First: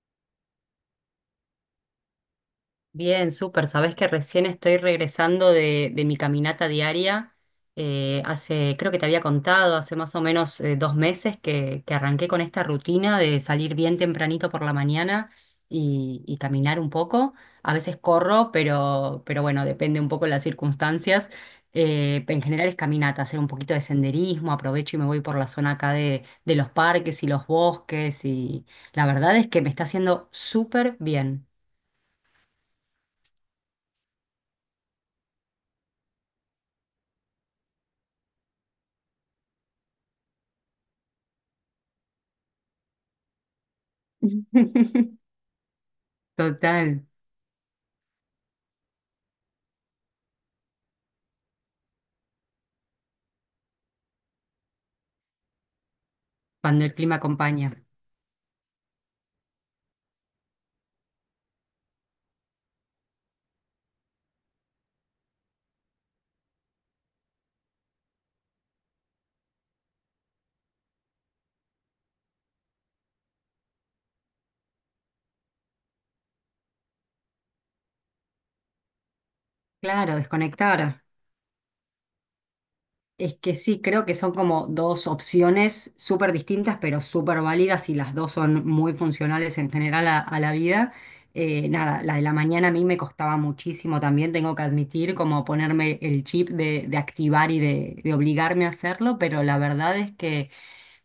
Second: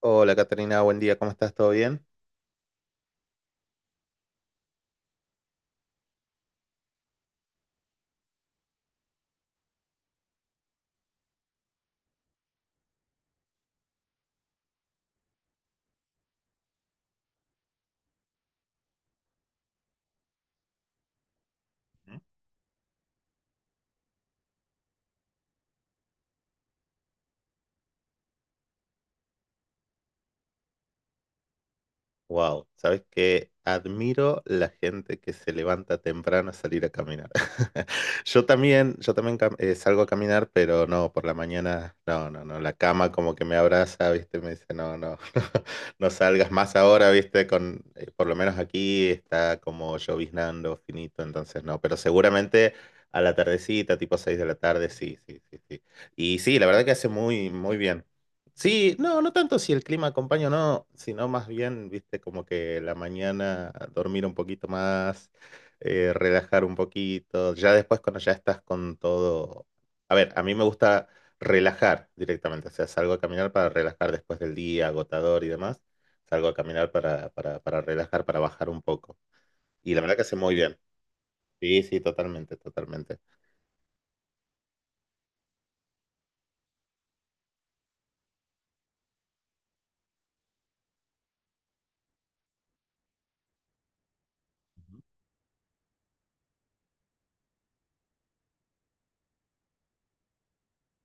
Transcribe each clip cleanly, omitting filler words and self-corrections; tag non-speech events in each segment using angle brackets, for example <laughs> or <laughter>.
Hola, Caterina, buen día, ¿cómo estás? ¿Todo bien? Bien, súper. Sabés que recién estoy regresando de mi caminata diaria. Hace, creo que te había contado, hace más o menos dos meses que arranqué con esta rutina de salir bien tempranito por la mañana y caminar un poco. A veces corro, pero bueno, depende un poco de las circunstancias. En general es caminata, hacer un poquito de senderismo, aprovecho y me voy por la zona acá de los parques y los bosques y la verdad es que me está haciendo súper bien. Wow, sabes que admiro la gente que se levanta temprano a salir a caminar. <laughs> Yo también salgo a caminar, pero no, por la mañana, no, no, no, la cama como que me abraza, ¿viste? Me dice, no, no, <laughs> <laughs> no, salgas más Total, ahora, ¿viste? Con, por lo menos aquí está como lloviznando finito, entonces no, pero seguramente a la tardecita, tipo 6 de la tarde, sí, sí, sí, sí. Y sí, la verdad cuando que el hace clima muy, acompaña. muy bien. Sí, no, no tanto si el clima acompaña o no, sino más bien, viste, como que la mañana dormir un poquito más, relajar un poquito, ya después cuando ya estás con todo. A ver, a mí me gusta relajar directamente, o sea, salgo a caminar para relajar después del día agotador y demás, salgo a caminar para relajar, para bajar un poco. Y la Claro, verdad que hace muy bien. desconectar. Sí, sí, totalmente, totalmente. Es que sí, creo que son como dos opciones súper distintas, pero súper válidas y las dos son muy funcionales en general a la vida. Nada, la de la mañana a mí me costaba muchísimo también, tengo que admitir, como ponerme el chip de activar y de obligarme a hacerlo, pero la verdad es que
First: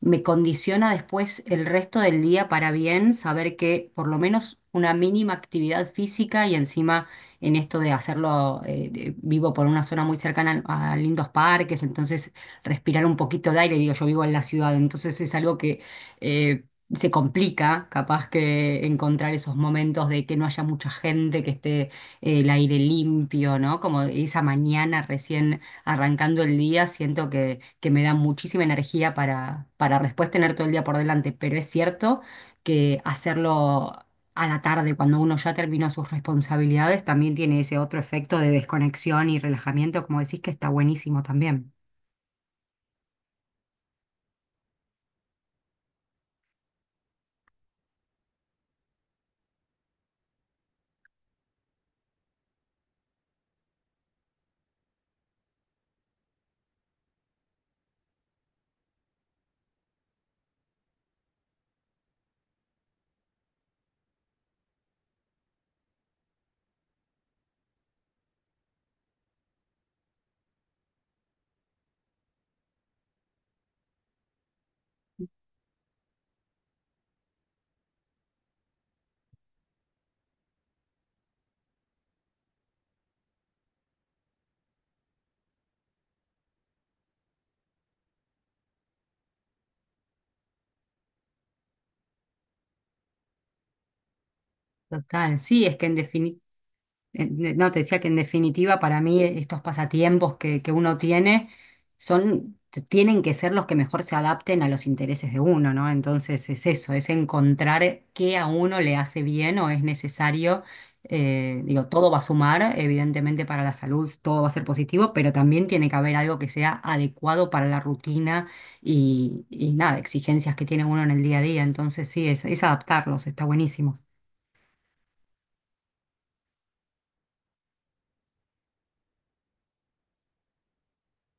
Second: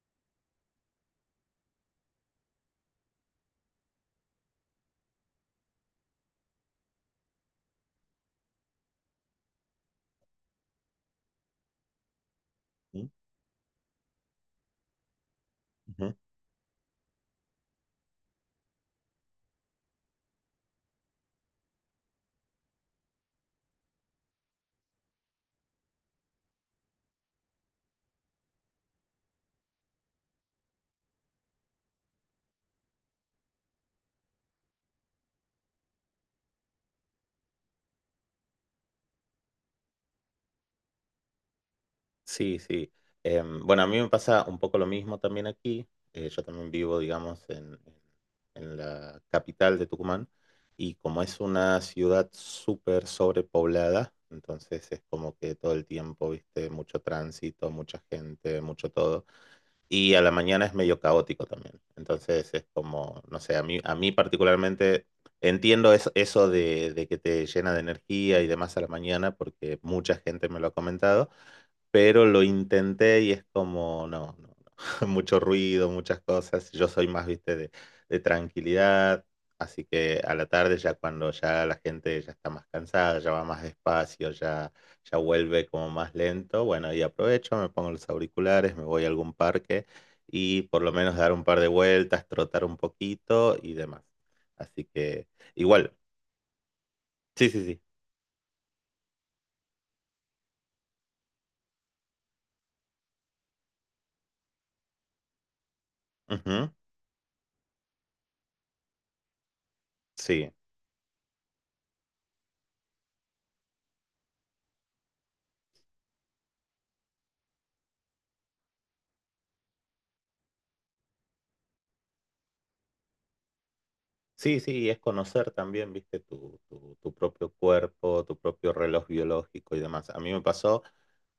me condiciona después el resto del día para bien saber que por lo menos una mínima actividad física y encima en esto de hacerlo, vivo por una zona muy cercana a lindos parques, entonces respirar un poquito de aire, digo, yo vivo en la ciudad, entonces es algo que Ujú. eh, se complica capaz que encontrar esos momentos de que no haya mucha gente, que esté el aire limpio, ¿no? Como esa mañana recién arrancando el día, siento que me da muchísima energía para después tener todo el día por delante, pero es cierto que hacerlo a la tarde, cuando uno ya terminó sus responsabilidades, también tiene ese otro efecto de desconexión y relajamiento, como decís, que está buenísimo también. Sí, sí. Bueno, a mí me pasa un poco lo mismo también aquí. Yo también vivo, digamos, en la capital de Tucumán y como es una ciudad súper sobrepoblada, entonces es como que todo el tiempo, viste, mucho tránsito, mucha gente, mucho todo y a la mañana es medio caótico también. Entonces es como, no sé, a mí particularmente entiendo eso de que te llena de energía y demás a la mañana porque mucha gente me lo ha comentado, pero lo intenté y es como, no, no, no. <laughs> Mucho ruido, muchas cosas. Yo soy más, viste, de tranquilidad. Así que a la tarde ya cuando ya la gente ya está más cansada, ya va más despacio, ya vuelve como más lento. Bueno, y aprovecho, me pongo los auriculares, me voy a algún parque y por lo menos dar un par de vueltas, trotar un poquito y demás. Así que Total, sí, es que igual, en definitiva sí, sí, no, te sí. decía que en definitiva para mí estos pasatiempos que uno tiene son, tienen que ser los que mejor se adapten a los intereses de uno, ¿no? Entonces es Ujú. eso, es encontrar qué a uno le hace bien o es Sí, necesario. Digo, todo va a sumar, evidentemente para la salud, todo va a ser positivo, pero también tiene que haber algo que sea adecuado para la rutina y nada, exigencias que tiene uno en el día a día. Entonces sí, es adaptarlos, está buenísimo. sí, sí, y es conocer también, viste, tu propio cuerpo, tu propio reloj biológico y demás. A mí me pasó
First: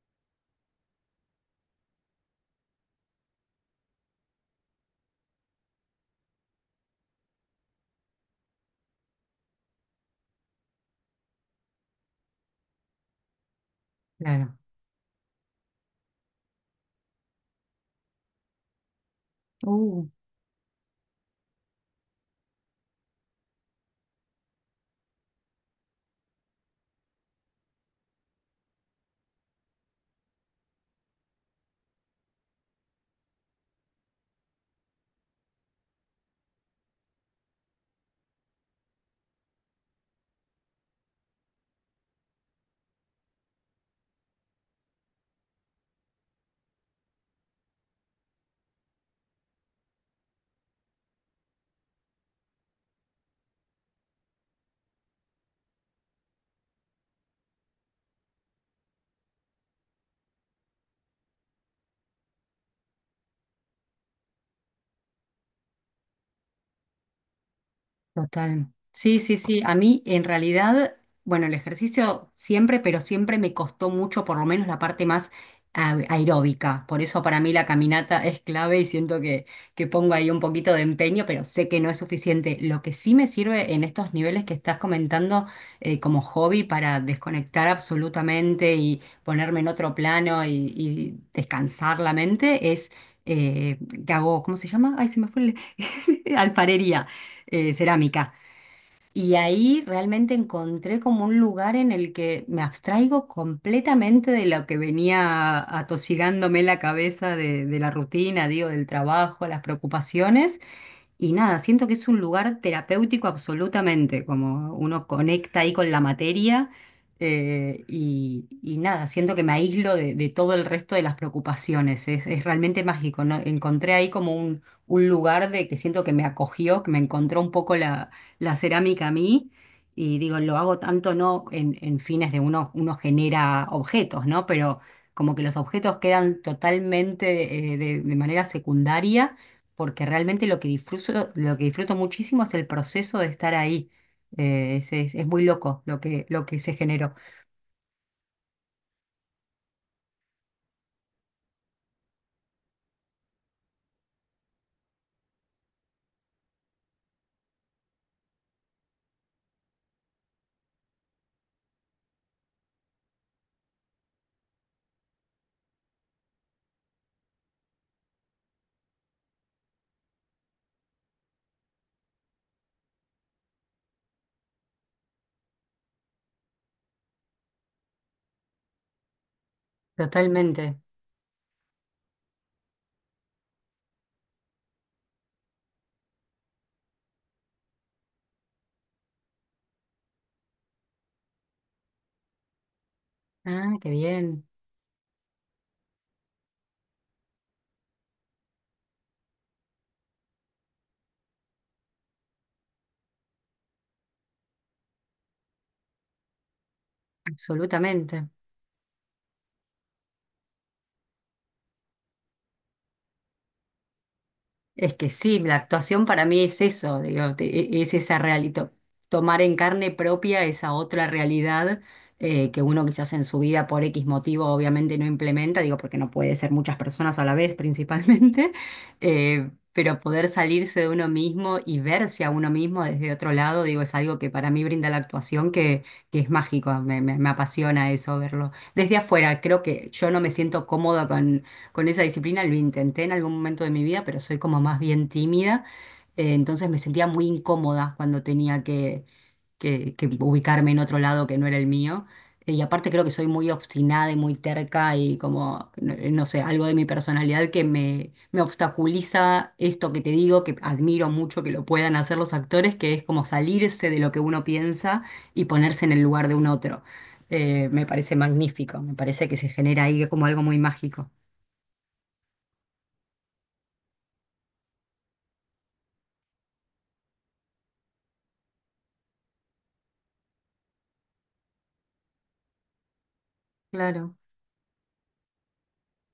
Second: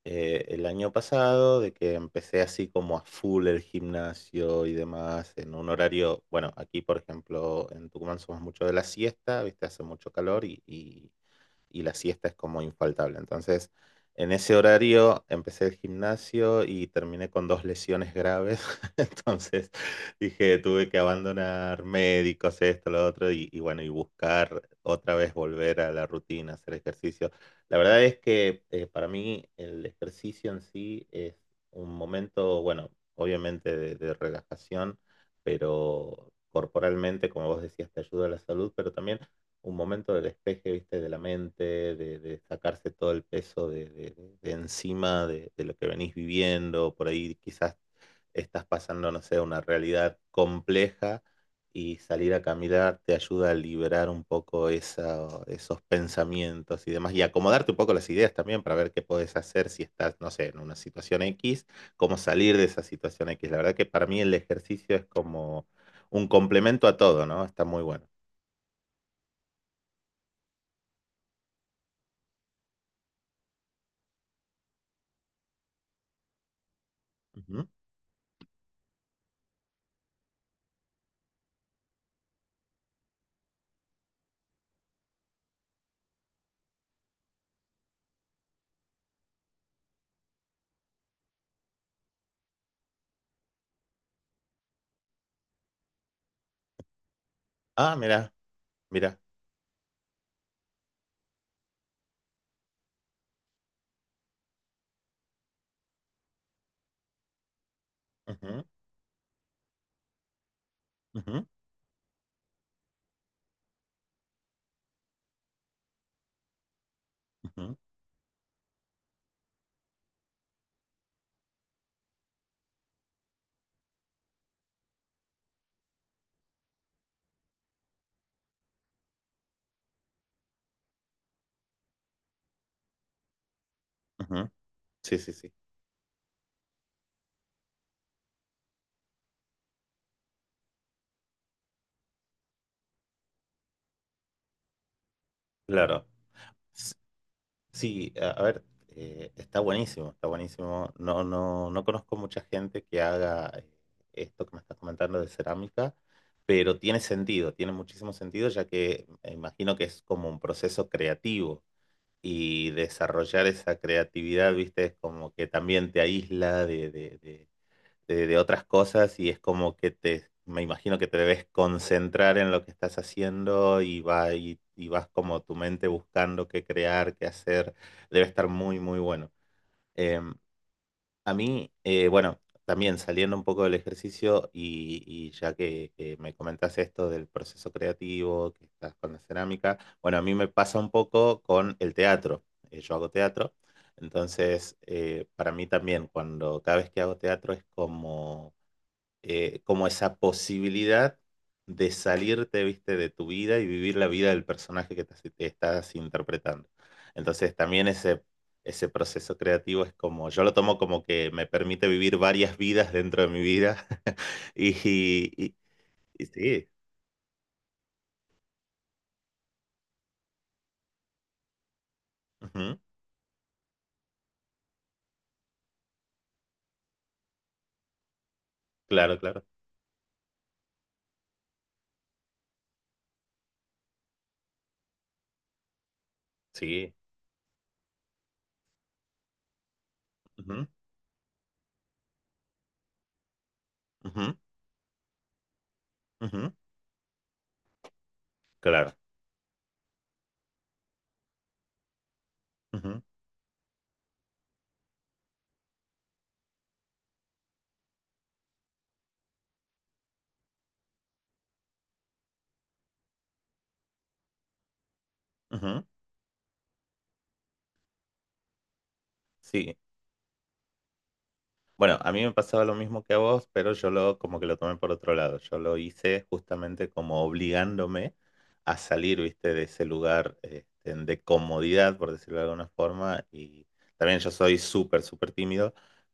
el año pasado, de que empecé así como a full el gimnasio y demás, en un horario, bueno, aquí por ejemplo en Tucumán somos mucho de la siesta, viste, hace mucho calor y la siesta es como infaltable. Entonces, en ese Claro. horario empecé el gimnasio y terminé con dos lesiones graves. <laughs> Entonces dije, tuve que abandonar médicos, esto, lo otro, y bueno, y buscar otra vez volver a la rutina, hacer ejercicio. La verdad es que para mí el ejercicio en sí es un momento, bueno, obviamente de relajación, pero corporalmente, como vos decías, te ayuda a la salud, pero también un momento del despeje, ¿viste? De la mente, de sacarse todo el peso de, de encima de lo que venís viviendo. Por ahí quizás estás pasando, no sé, una realidad compleja y salir a caminar te ayuda a liberar un poco esos pensamientos y demás, y acomodarte un poco las ideas también para ver qué podés hacer si estás, no sé, en una situación X, cómo salir de esa situación X. La verdad que para mí el ejercicio es como un complemento a todo, ¿no? Está muy bueno. Total. Sí, sí, sí. A mí en realidad, bueno, el ejercicio siempre, pero siempre me costó mucho, por lo menos la parte más aeróbica. Por eso para mí la Ujú. caminata es clave y siento que pongo ahí un poquito de empeño, pero sé que no es suficiente. Lo que sí me sirve en estos niveles que estás comentando como hobby para desconectar absolutamente y ponerme en otro plano y descansar la mente es... eh, que hago, ¿cómo se llama? Ay, se me fue <laughs> alfarería, Ah, mira. cerámica. Mira. Y ahí realmente encontré como un lugar en el que me abstraigo completamente de lo que venía atosigándome la cabeza de la rutina, Ujú, digo, del trabajo, las preocupaciones. Y ujú, nada, siento que es un lugar terapéutico absolutamente, como uno conecta ahí con la materia ujú, y nada, siento que me aíslo de todo el resto de las preocupaciones, es realmente mágico, ¿no? Encontré ahí como un lugar de que siento que me acogió, que me encontró un poco la, la cerámica a mí y digo, lo hago tanto no en, en fines de uno, uno genera objetos, ¿no? ujú. Pero Sí, sí, como que sí. los objetos quedan totalmente de manera secundaria porque realmente lo que disfruto muchísimo es el proceso de estar ahí. Es, es muy loco Claro. Lo que se S- generó. Sí, a ver, está buenísimo, está buenísimo. No, no, no conozco mucha gente que haga esto que me estás comentando de cerámica, pero tiene sentido, tiene muchísimo sentido, ya que me imagino que es como un proceso creativo y desarrollar esa creatividad, viste, es como que también te aísla de otras cosas y es como que te, me imagino que te debes concentrar en lo que estás haciendo y, va, y vas como tu mente buscando qué crear, qué hacer. Debe estar muy, muy bueno. Em, Totalmente. a mí, bueno, también saliendo un poco del ejercicio y ya que me comentas esto del proceso creativo, que estás con la cerámica, bueno, a mí me pasa un poco con el teatro. Yo hago teatro. Ah, qué bien. Entonces, para mí también, cuando cada vez que hago teatro es como como esa posibilidad de salirte, viste, de tu vida y vivir la vida del personaje que estás interpretando. Entonces también ese, Absolutamente. ese proceso creativo es como, yo lo tomo como que me permite vivir varias vidas dentro de mi vida <laughs> y, Es que sí, la actuación para y mí es sí, eso, digo, es esa realidad, tomar en carne propia esa otra realidad, que ujú, uno quizás en su vida por X motivo obviamente no implementa, digo, porque no puede ser muchas personas a la vez principalmente, <laughs> claro, claro, pero poder salirse de uno mismo y verse a uno mismo desde otro lado, digo, es algo que para mí brinda la actuación que es mágico, sí, me, me me apasiona eso verlo. Desde afuera, creo que yo no me siento ujú, cómoda con esa disciplina, lo intenté en algún momento de mi vida, pero soy como más bien tímida, ujú, ujú, entonces me sentía muy incómoda cuando tenía claro, que, que ubicarme en otro lado que no era el mío. Y aparte ujú, creo que soy muy obstinada y muy terca y como, no, no sé, algo de mi personalidad que me obstaculiza esto que te digo, que admiro mucho que lo puedan hacer los actores, que es como salirse de lo que uno piensa y ponerse ujú, en el lugar de un otro. Me parece magnífico, me parece que se sí. genera ahí como algo muy mágico. Bueno, a mí me pasaba lo mismo que a vos, pero yo lo como que lo tomé por otro lado. Yo lo hice justamente como obligándome a salir, viste, de ese lugar este, de comodidad, por decirlo de alguna forma. Y Claro. también yo soy súper, súper tímido,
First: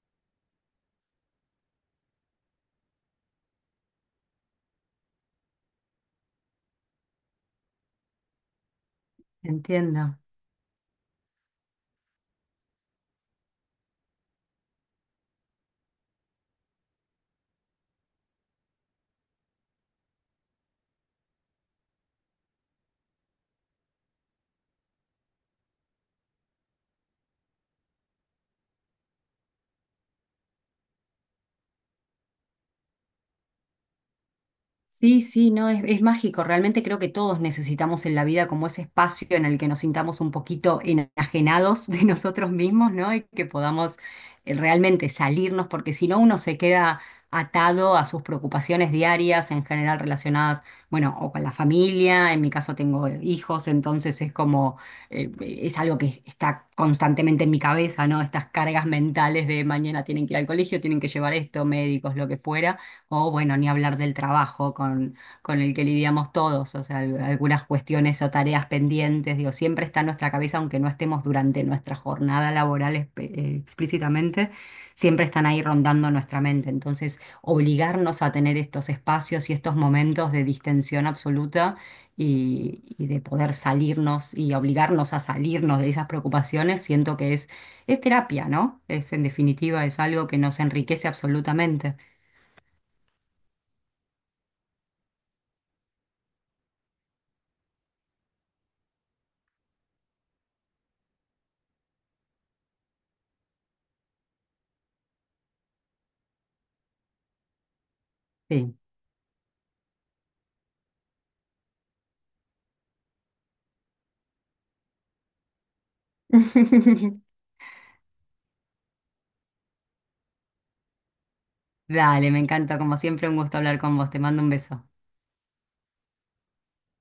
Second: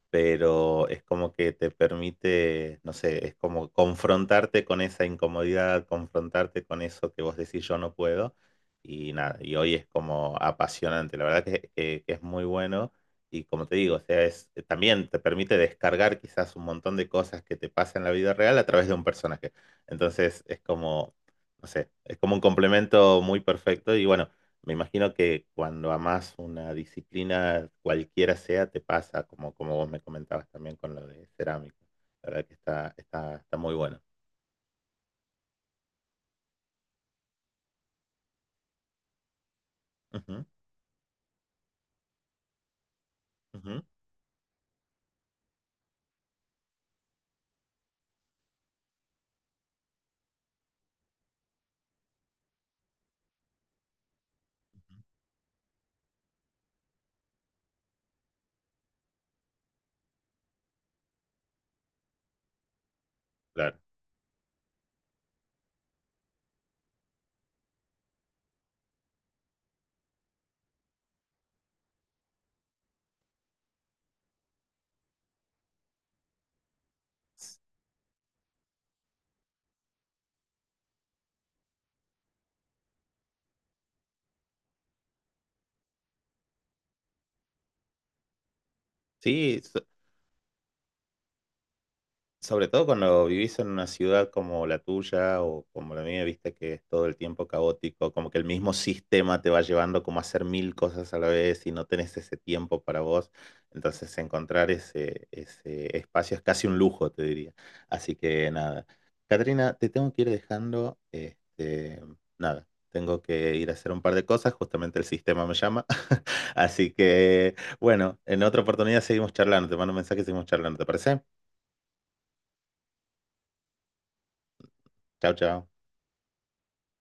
pero es como que te permite, no sé, es como confrontarte con esa incomodidad, confrontarte con eso que vos decís yo no puedo. Y nada, y hoy es Entiendo. como apasionante. La verdad que que es muy bueno. Y como te digo, o sea, es, también te permite descargar quizás un montón de cosas que te pasan en la vida real a través de un personaje. Entonces es como, no sé, es como un complemento muy perfecto. Y bueno, me imagino que cuando amas una disciplina, cualquiera sea, te pasa, como, como vos me comentabas también con lo de cerámica. La verdad que está, está, está muy bueno. Sí, sí, no, es mágico. Realmente creo que todos necesitamos en la vida como ese espacio en el que nos sintamos un Ujú, poquito enajenados de <laughs> nosotros mismos, ¿no? Y que ujú, podamos realmente salirnos, porque si no uno se queda atado a sus preocupaciones diarias, en general relacionadas, bueno, o con la familia, en mi caso tengo hijos, entonces es como, es algo que está constantemente en mi cabeza, ¿no? Estas cargas mentales de mañana tienen que ir al colegio, tienen que llevar esto, médicos, lo que fuera. O bueno, ni claro. hablar del trabajo con el que lidiamos todos, o sea, algunas cuestiones o tareas pendientes, digo, siempre está en nuestra cabeza, aunque no estemos durante nuestra jornada laboral explícitamente, siempre están ahí rondando nuestra mente. Entonces, obligarnos a tener estos espacios y estos momentos de distensión absoluta y de poder salirnos y obligarnos a salirnos de esas preocupaciones, siento que es terapia, ¿no? Es en Sí, definitiva, es algo que nos enriquece absolutamente. sobre todo cuando vivís en una ciudad como la tuya o como la mía, viste que es todo el tiempo caótico, como que el mismo sistema te va llevando como a hacer 1000 cosas a la vez y no tenés ese tiempo para vos. Entonces encontrar ese, ese espacio es casi un lujo, te diría. Así que Sí. nada. Catrina, te tengo que ir dejando. Este, nada, tengo que ir a hacer un par de cosas, justamente el sistema me llama. <laughs> Así <laughs> que bueno, en otra oportunidad seguimos charlando. Te mando un mensaje y seguimos charlando, ¿te parece? Dale, me encanta, como siempre, un gusto hablar con vos. Te mando un beso. Chao, chao.